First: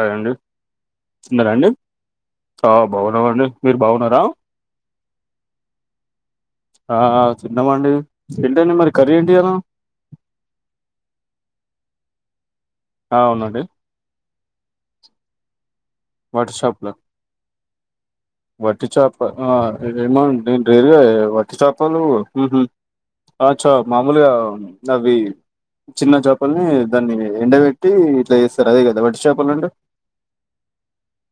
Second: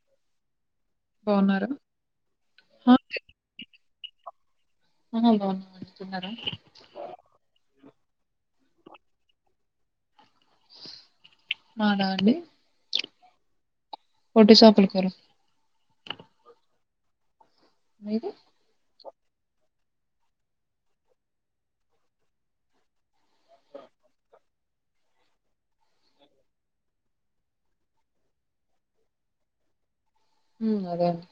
Hi అండి తిన్నారా బాగున్నారా అండి ఆ బాగున్నమండి మీరు బాగున్నారా ఆ బాగున్నానండి తిన్నారా ఆ తిన్నామండి ఏంటండి మరి కర్రీ ఏంటి అలా అవునా అండీ ఆ అవునండి ఒట్టి చాపల కూర వాట్సప్ల హలో వట్టి చేప అ హ ఏమడి నేను వట్టి చాపలు హాహా ఆ చ్చ మామూలుగా అవి చిన్న చాపల్ని దాన్ని ఎండబెట్టి ఇట్లా చేస్తారు అదే కదా వట్టి చాపలండి ఉ అదే అండీ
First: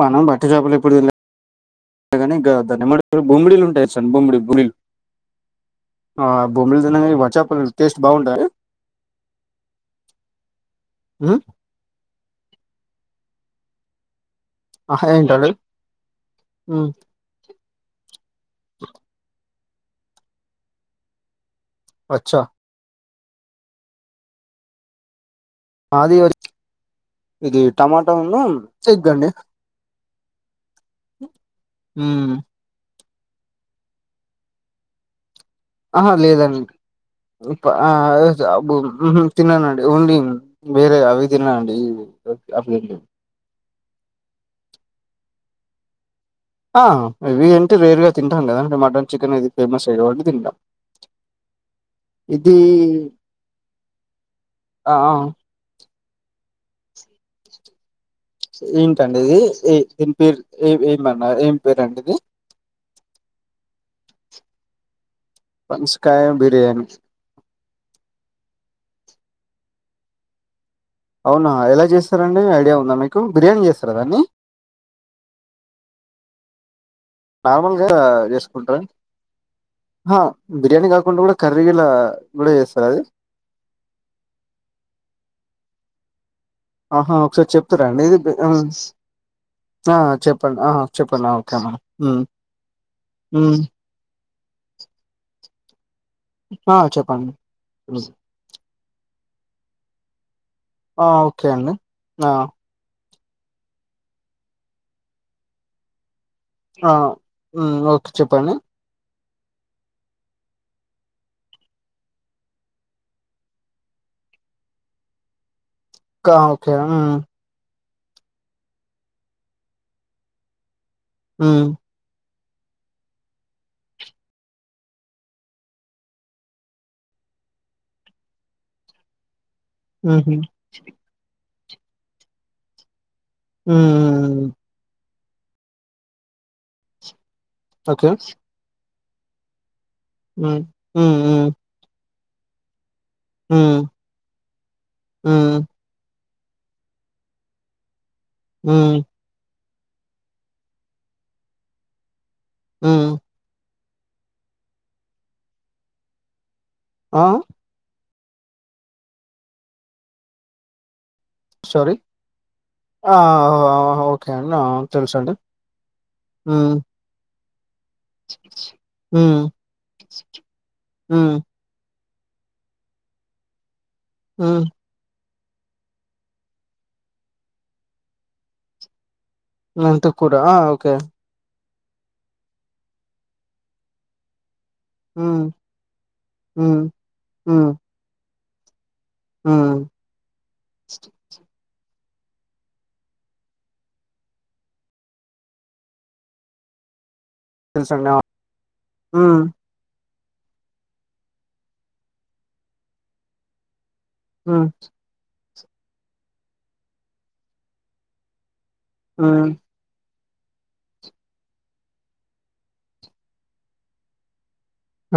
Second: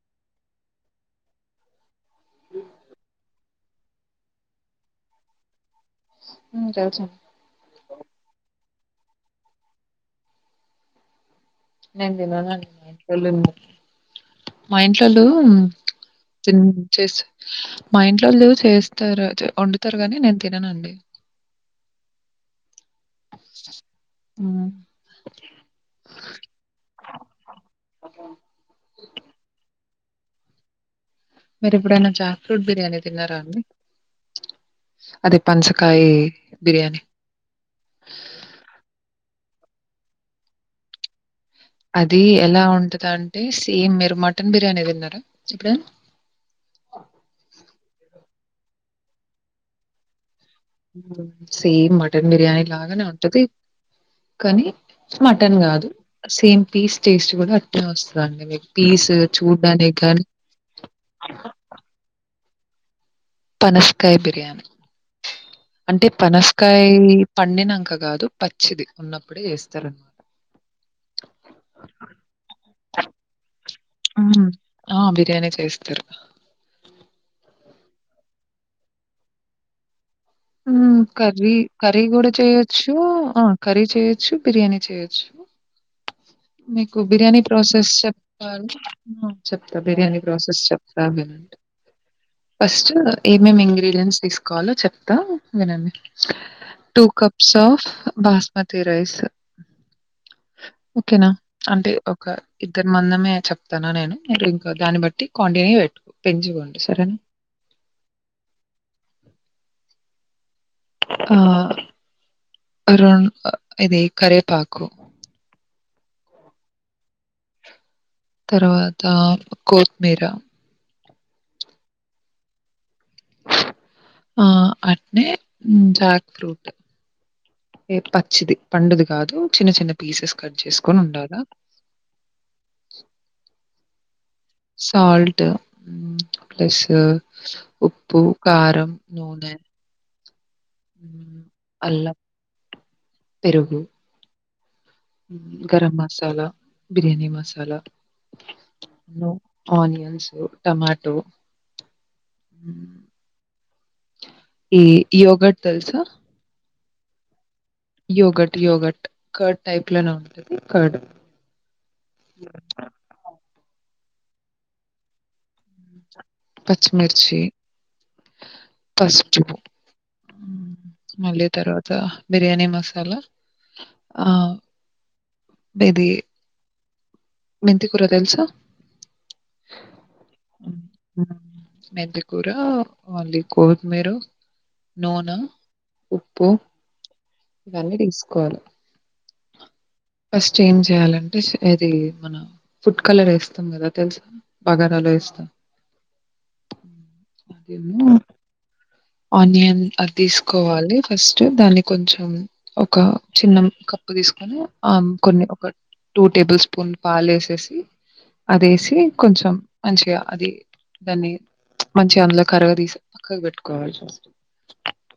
మనం వట్టి చాపలు ఎప్పుడు తినలే కానీ బూమిడిలు ఉంట చేచ్చన్ బూమ్మిడి బులీల్ ఆ ఉమ్ బొమ్మలు తెలుసండి తినంగావట్టి చాపలు టేస్ట్ బాగుంటయా ఆ్మ్ నేను తిననండి మా ఆహా ఇంట్లోళ్ళు ఏంటండి ఉ మా ఇంట్లో వంటలు చేస్తారు వండుతారు గాని నేను తిననండి అచ్చా అ మాది ఇది టమాటాను ఎగ్ అండి మీరు ఎప్పుడైనా జాక్ ఫ్రూట్ బిర్యానీ తిన్నారా అండి అది పంచకాయ ఆహా లేదండి బిర్యానీ తిననండి ఓన్లీ బీర అవి తిన్నానండి అది ఎలా అవి ఉంటందంటే సేమ్ మీరు మటన్ బిర్యానీ తిన్నారా ఎప్పుడనా ఆ ఇవి అంటే రేరు గా తింటాం కద అండి మటన్ చికెన్ అది ఫేమస్ అయ్యే వాళ్ళు తింటాం సేమ్ మటన్ ఇది బిర్యానీ లాగానే ఉంటది కానీ ఆ ఆ మటన్ కాదు సేమ్ పీస్ టేస్ట్ కూడా అట్లా వస్తుంది ఏంటండి ఇది ఏ దీని పేరు ఏ ఏమన్న ఏం పేరండి ఇది పనస్కాయ బిర్యానీ అంటే పనసకాయ పనస్కాయ బిర్యానీ పండినంక కాదు ప మంచిది ఉన్నప్పుడే చేస్తారనమాట అవునా ఎలా చేస్తారండి ఐడియా ఉందా మీకు బిర్యానీ చేస్తారా దాన్ని మ్మ్ ఆ బిర్యానే చేస్తారు నార్మల్గా చేసుకుంటార అ కర్రీ కర్రీ కూడా చేస్తారా అది చేయొచ్చు ఆ కర్రీ చేయచ్చు, బిర్యానీ చేయచ్చు ఆహా ఒకసారి చెప్తారా ప్రాసెస్ అండీ ఇది చెప్పాలి ఆ! చెప్తా ఆ బిర్యానీ చెప్పండి ప్రాసెస్ ఆ చెప్తా చెప్పండి ఓకే వినండి ఆ ఉమ్ ఫస్ట్ ఏమేమి ఇంగ్రీడియంట్స్ తీసుకో కాల్ లొ చెప్తా వినండి ఆ టూ చెప్పండి కప్స్ ఆఫ్ ఉమ్, బాస్మతి తి రైస్ ఆ ఓకేనా ఓకే అండి అంటే ఒక ఆ ఇద్దరు మంది చెప్తానా నేను ఇంకా దాన్ని బట్టి కంటిన్యూ పెట్టు పెంచుకోండి ఆ సరేనా? హ్మ్ ఓకే చెప్పండి ఆ ర ఇది కరేపాకు గా ఓకే హ్మ హ్మ తర్వాత కోత్మీర హ్మ ఆ అట్నే జాక్ ఫ్రూట్ ఏ పచ్చిది పండుది కాదు చిన్న చిన్న హుహు పీసెస్ కట్ చేసుకొని ఉండాలా హ్మ్మ్ సాల్ట్ హుమ్ ప్లస్ ఓకే ఉప్పు కారం నూనె హ్మ హ్మ హ్మ్, హ్మ అల్లం, పెరుగు మ్ హ్మ్ గరం మసాలా బిర్యాణి మసాలా ఊమ్ ఆనియన్సు టమాటో ఊ హ్మ్. ఈ యోగర్ట్ తెల్సా ఆ యోగట్ యోగట్ కడ్ టైప్ లోనే ఉంటది కడ్ సోరి ఆ ఆ ఓకే అండి తెలుసండి హ్మ్ పచ్చిమిర్చి హ్మ్ పసుపు హ్మ్ మళ్ళీ తర్వాత బిర్యానీ మసాలా హ్మ ఆహ్, ఇది మెంతికూర తెల్సా మెంతి కూరా ఆ ఓకే మెంతికూర మళ్లీ కోత్మీరు నూనె హ్మ్ ఉప్పు హ్మ్ హ్మ్ ఇవన్నీ తీస్ కోవాలి హ్మ్ ఫస్ట్ ఏం చేయాలంటే ఇది మన ఫుడ్ కలర్ వేస్తాం కదా తెలుసా బగారాలో వేస్తాం అవిను తెలుసండి ఆ హ్మ్ ఆనియన్ అది తీసుకోవాలి ఫస్ట్ దాన్ని కొంచెం ఒక చిన్న ముక్క ఉప్పు తీసుకొని హ్మ్ ఆ కొన్ని ఒక టూ టేబుల్ స్పూన్ పాలు ఏసేసి అదేసి హ్మ్ కొంచెం మంచిగా అది దాన్ని మంచిగా అందులో కరగ తీసి పక్కకు పెట్టుకోవాలి ఫస్ట్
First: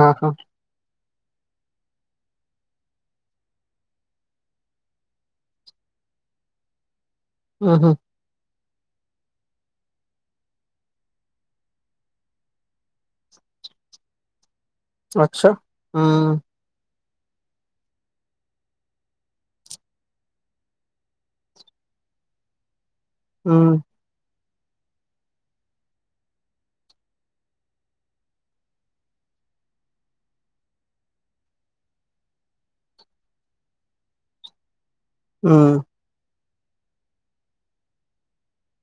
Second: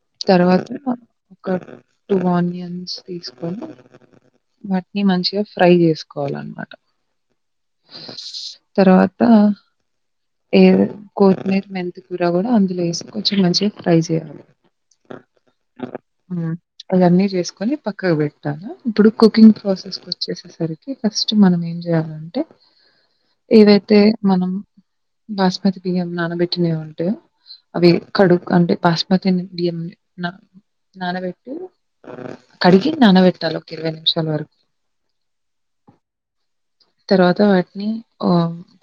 ఆహా! తరువాత ఒక టూ ఆనియన్స్ తీసుకొని వాటిని మంచిగా ఫ్రై చేసుకోవాలన్నమాట హు హు తర్వాత ఈ కోతిమీర్ మెంతికూర కూడా అందులో ఏస్ కొంచెం మంచిగా ఫ్రై చేయాలి అచ్చా ఊ హ్మ్. అవన్నీ చేసుకొని పక్కకు పెట్టాల ఇప్పుడు కుకింగ్ ప్రాసెస్ కొచ్చేసేసరికి ఫస్ట్ మనం ఏం చేయాలంటే హ్మ్. ఏవైతే మనం బాస్మతి బియ్యం నానబెట్టినైవి ఉంటాయో అవి కడూక అంటే బస్మతిని బియ్యంని నా నానబెట్టి కడిగి నానబెట్టాలి ఒక ఇరవై నిమిషాల వరకు హ్మ తర్వాత వాటిని ఆ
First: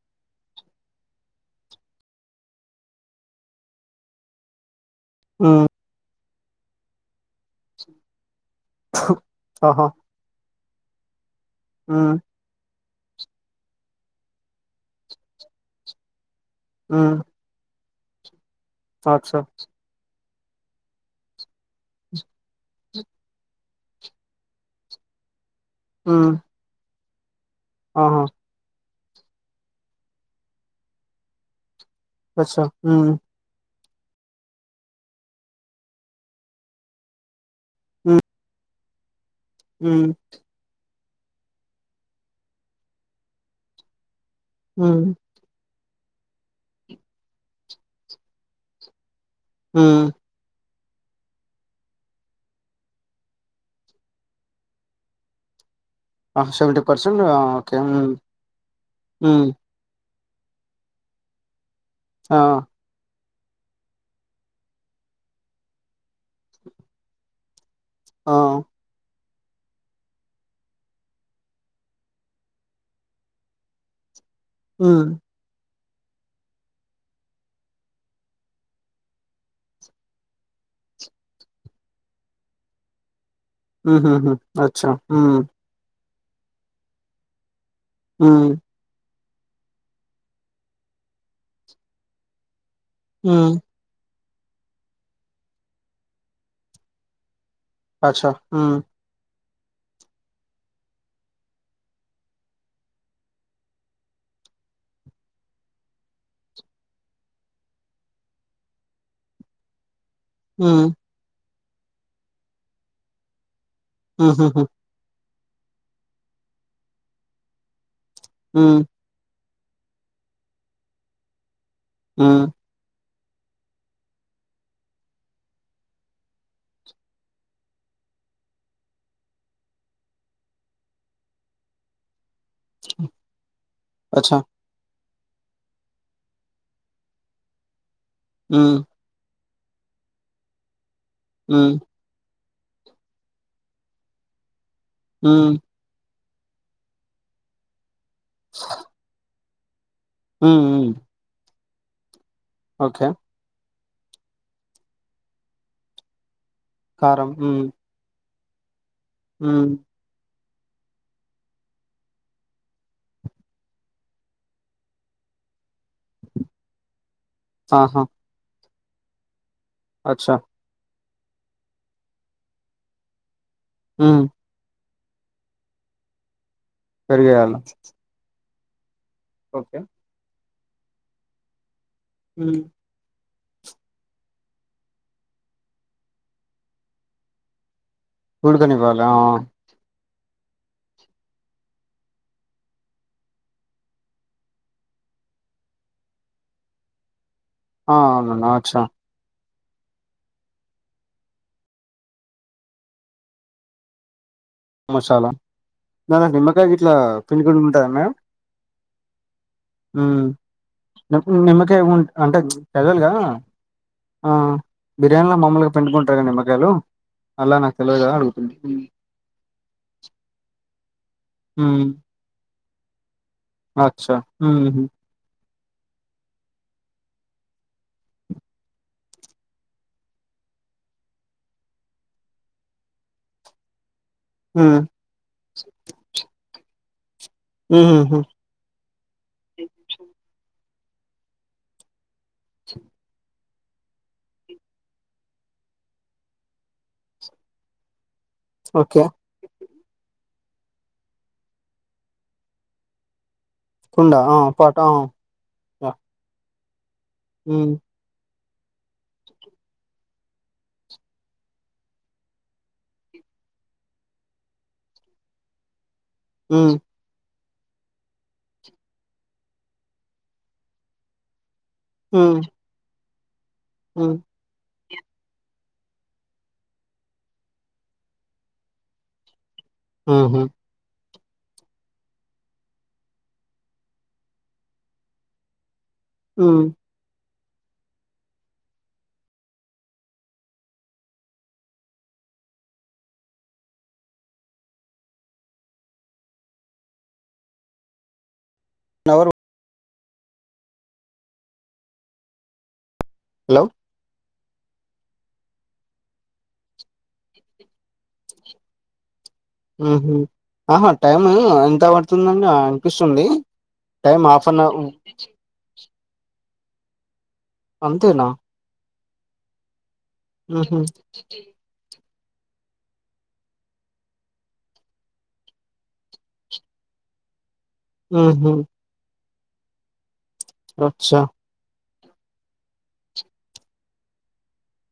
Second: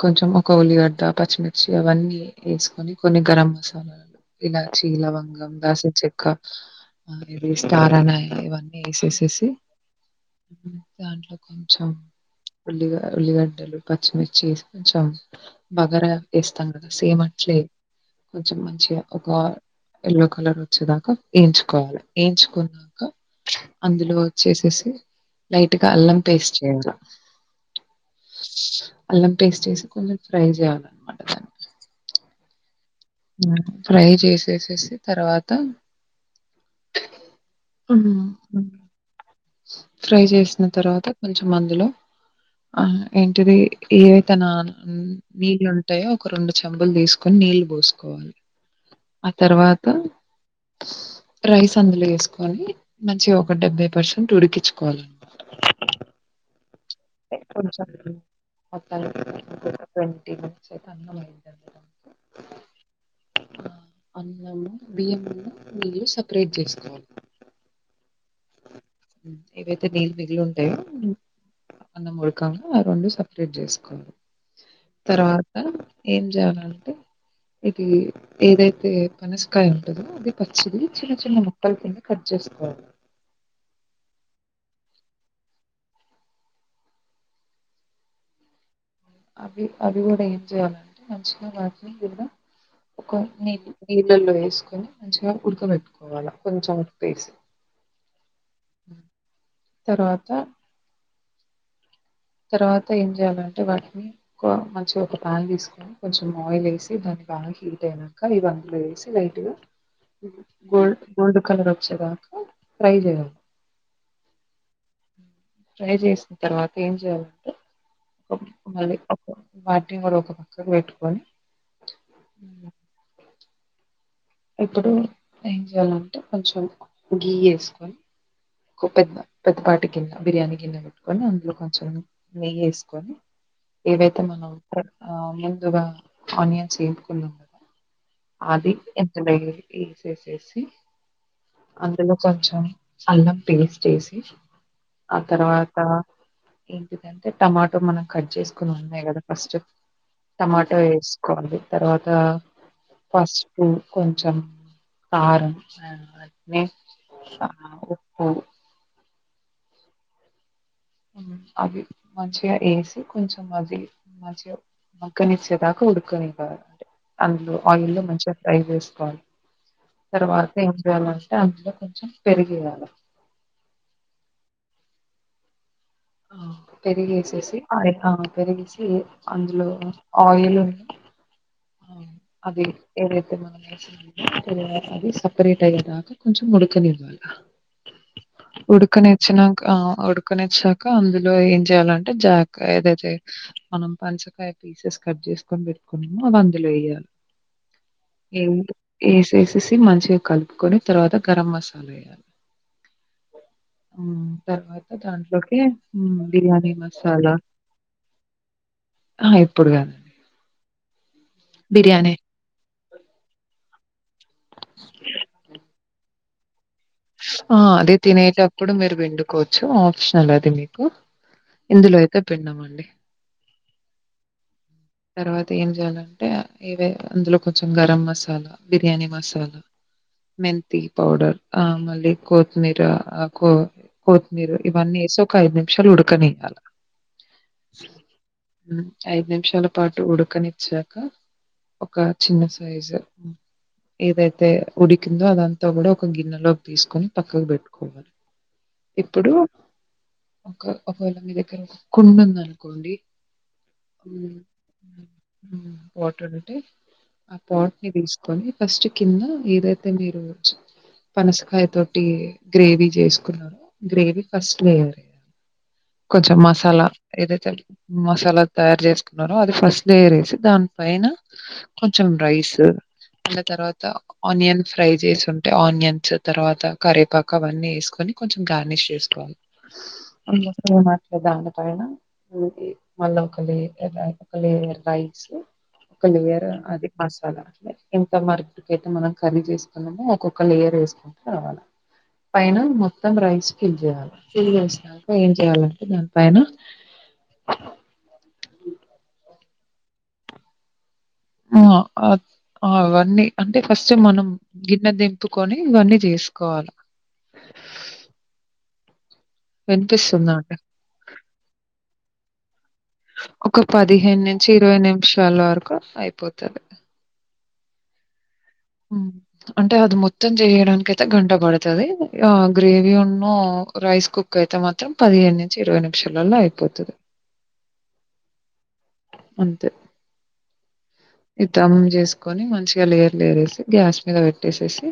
కొంచెం ఒక ఉల్లిగడ్డ పచ్చిమిర్చి అవన్నీ ఎసుకొని కొన్ని గరం మసాల ఇలా చి లవంగం హ్మ్. దాల్చీన చెక్క ఇది స్టార్ అని ఇవన్ ఎసేసేసి ఆహా! దాంట్లో కొంచెం హ్మ్. ఉల్లిగా ఉల్లిగడ్డలు పచ్చిమిర్చి ఎస్ కొంచెం బగరా ఎస్తాం కదా హ్మ్. సేమ్ అట్లే కొంచెం మంచిగా ఒక అచ్చా! ఎల్లు కలర్ వచ్చేదాకా ఎయించుకోవాలి ఎయిచుకున్నాక అందులో వచ్చేసేసేసి లైట్గా అల్లం హ్మ్. పేస్ట్ వేయండి ఆహా అల్లం పేస్ట్ వేసి కొంచెం ఫ్రై జేయాలనమాట అచ్చా హ్మ్. ఫ్రై చేసేసేసి తర్వాత హ్మ్ హ్మ్. ఫ్రై చేసిన తర్వాత కొంచెం అందులో ఆ ఏంటిది ఏ తన హ్మ్. నీళ్ళు ఉంటాయ్ ఒక రెండు చంబులు తీసుకొని నీళ్ళు బోసుకోవాలి ఆ తర్వాత హ్మ్. రైస్ అందులో వేసుకొని మంచి ఒక డెబ్బై పర్సెంట్ ఉడికించుకోవాలి ఆ! ఆ! ఓకే. కొంచెం హ్మ్. మొత్తనికి హ్మ్. ఉడికిపోయింది ఈ ముంచి అన్నం అయిందంట ఆ అన్నము బియ్యము నీళ్లు సెపరేట్ చేసుకోవాలి ఆ ఏవైతే నీళ్ళు మిగిలి ఉంటాయో అన్న ముడకంగా ఆ రెండు సపరేట్ జేసుకోవాలి హ్మ్. తర్వాత ఏం చేయాలంటే ఇది ఏదైతే పనసకాయ ఉంటందో అది పచ్చిది చిన్న చిన్న ముక్కలు కింద కట్ చే సుకోవాలి ఆహాహ అచ్చా ఆ ఆ అవి అవి కూడా ఏం చేయాలంటే మంచిగా వాటికి గూడా ఒక హ్మ్. నీళ్ళు నీల్ నీళ్లల్లో ఎసుకొని మంచిగా ఉడకబెట్టుకోవాలి కొంచెం ఉప్పు ఏసి అచ్చా మ్మ్ తర్వాత తర్వాత ఏం చేయాలంటే వాటిని కువ మంచి గా ఒక ప్యాన్ తీసుకొని కొంచెం ఆయిల్ వేసి దాన్ని బా హీట్ అయినాక ఇవి అందులో వేసి లైట్గా హ్మ్. గోల్డ్ గోల్డ్ కలర్ వచ్చేదాక ఫ్రై జేయాలి మ్మ్ హు హు ఫ్రై జేసిన తర్వాత ఏం చేయాలంటే హ్మ్. మళ్ళీ వాటిని మరొక పక్కకు పెట్టుకొని మ్మ్ హ్మ్. ఇప్పుడు ఏం చెయాలంటే కొంచెం గీ ఎసుకొని పెద్ద పెద్ద పాటి గిన్నె బిర్యానీ గిన్నె పెట్టుకొని అందులో కొంచెం నెయ్యి ఎసుకొని ఏవైతే అచ్చా! మనం ఆ ముందుగా ఆనియన్స్ ఎయించుకున్నం కదా అది హ్మ్. ఇందులో ఎయ్యలి ఎసేసేసి హ్మ్. అందులో కొంచెం అల్లం పేస్ట్ ఎసి ఆ హ్మ్. తర్వాత ఏంటిదంటే టమాటో మనం కట్ చేసుకున్ ఉన్నాయి కదా ఫస్ట్ హ్మ్. టమాటా హ్మ్. వేసుకోవాలి తర్వాత ఓకే. పసుపు కొంచెం కారం అ కారం. ఆ హ్మ్. ఉప్పు హ్మ్ అది మంచిగా వేసి కొంచం అది మంచిగా మగ్గనెచేదాకా ఉడుకునియా అందు ఆయిల్ ఆహా! మంచిగా ఫ్రై చేసుకోవాలి అచ్చా! తర్వాత ఏం చేయాల అందులో కొంచెం పెరిగు వేయాలే మ్మ్ ఆ పెరిగేయాల పెరిగేసేసి ఆ పెరిగేసి అందులో ఓకే ఆయిల్ ఉమ్ అది ఏ అది సెపరేట్ అయ్యేదాకా కొంచెం వుడకనివల్ల ఉడకనివ్వాలి ఆ ఉడుకునీచ్చినాకా పక్కనిచ్చాక అందులో ఏం చెయాలంటే జాకా ఏదైతే మనం పంచకాయ పీసెస్ కట్ చేసుకొని పెట్టుకున్నాము అది అందులో వేయాలి ఆ అవును నా అచ్చా చేసేసి మంచిగా కలుపుకొని తర్వాత గరం మసాలా వేయాలి మ్మ్ తర్వాత మసాలా దాంట్లోకి దాంట్లో నిమ్మకాయ బిర్యానీ గిట్లా మసాలా పిండుకుంటూ ఆయి హ్మ్ నిమ్మకే ఉంట బిర్యానీ అంటే క్యాజువల్ గా బిర్యానీలో మామ్మూలుగా పండుకుంటారు కదా నిమ్మకాయలు అలా ఆ నాకు అదే తెలవదు కదా అడుగుతుంది తినేటప్పుడు మీరు పిండుకోవచ్చు ఆప్షనల్ అది మీకు ఉమ్ ఇందులోయక పిండం అండి అచ్చా మ్మ్ హ్మ్ అ ఏం చేయాలంటే ఇవే అందులో కొంచెం గరం మసాలా బిర్యానీ మసాలా మెంతి పౌడర్ ఆ మళ కొత్తిమీర ఆకు కోత్మీరు ఉమ్ ఇవన్నీ వేస ఒక ఐదు నిమిషాలు ఉుడుకనే ఇయ్యాల ఉహుహు ఐదు నిమిషాల పాటు ఉడకనిచ్చాక ఒక చిన్న సైజు ఏదైతే ఉడికిందో అదంతా కూడా ఒక గిన్నె లోకి తీసుకొని పక్కకు పెట్టుకోవాలి ఓకే ఇప్పుడు ఒక అల మీ దగ్గర కుండా ఉంది అనుకోండి కుండ ఆ పాట ఆ యా పోటడింట ఆ ఉమ్ పాట్ ని తీసుకొని ఫస్ట్ కింద ఏదైతే మీరు పనసకాయ తోటి గ్రేవీ చేసుకున్నారు గ్రేవీ ఫస్ట్ వేయాలీ కొంచెం ఉమ్ మసాలా ఏదైతే మసాలా తయారు చేసుకున్నారు అది ఫస్ట్లు వసి దాని పైన కొంచెం ఉమ్ రైస్ ఇం తర్వాత ఉమ్ ఆనియన్ ఫ్రై చేసింటే ఆనియన్ తర్వా కరేపాక అవన్నీ వేసుకని కొంచెం గార్నిష్ చేసుకోవాలి ఉహు ప్ర దాన పైన మళ్ళా ఒక లేయర్ ఒక లేయర్ రైస్ కొెం వేరు ఉమ్ అది మసాలా ఎంత మార్కుడికయితే మనం కర్రీ చేసుకున్నామో ఒక్కొక్క లేయర్ వేసుకుంటూ రావాలి పైన మొత్తం రైస్ ఫిల్ చేయాలి ఫిల్ చేసినాక ఏం చేయాలంటే దాని పైన నవరు అవన్నీ అంటే హలో ఫస్ట్ మనం గిన్నె దింపుకొని ఇవన్నీ చేసుకోవాలి ఆహ ఆహా టైమ్ ఎంత పడుతుందండి అనిపిస్తుంది ఒక పదిహేను టైమ్ హాఫ్ నుంచి అన్ అవర్ ఇరవై నిమిషాల వరకు అయిపోతుంది అంతే నా అంటే అది మొత్తం ఉహు చేయడానికి అయితే గంట పడుతుది ఆ గ్రేవీ ఉన్ను రైస్ కుక్ అయితే మాత్రం పదిహేను నుంచి ఇరవై నిమిషాలలో అయిపోతుది ఉహు అంతే అచ్చా ఇది దమ్ చేసుకొని మంచిగా లేయర్ లేయర్ వస్తది గ్యాస్ మీద పెట్ ట్టేసేసి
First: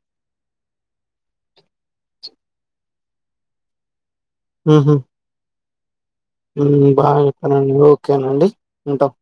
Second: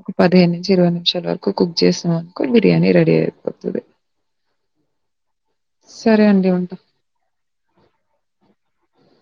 ఒక పదిహేను ఇరవై నిమిషాల వరకు కుక్ చేసాం అనుకో బిర్యానీ రెడీ అయిపోతది ఉహు సరే అండి. ఉంటా. బాగా చెప్పారండి ఓకేనండి ఉంటాం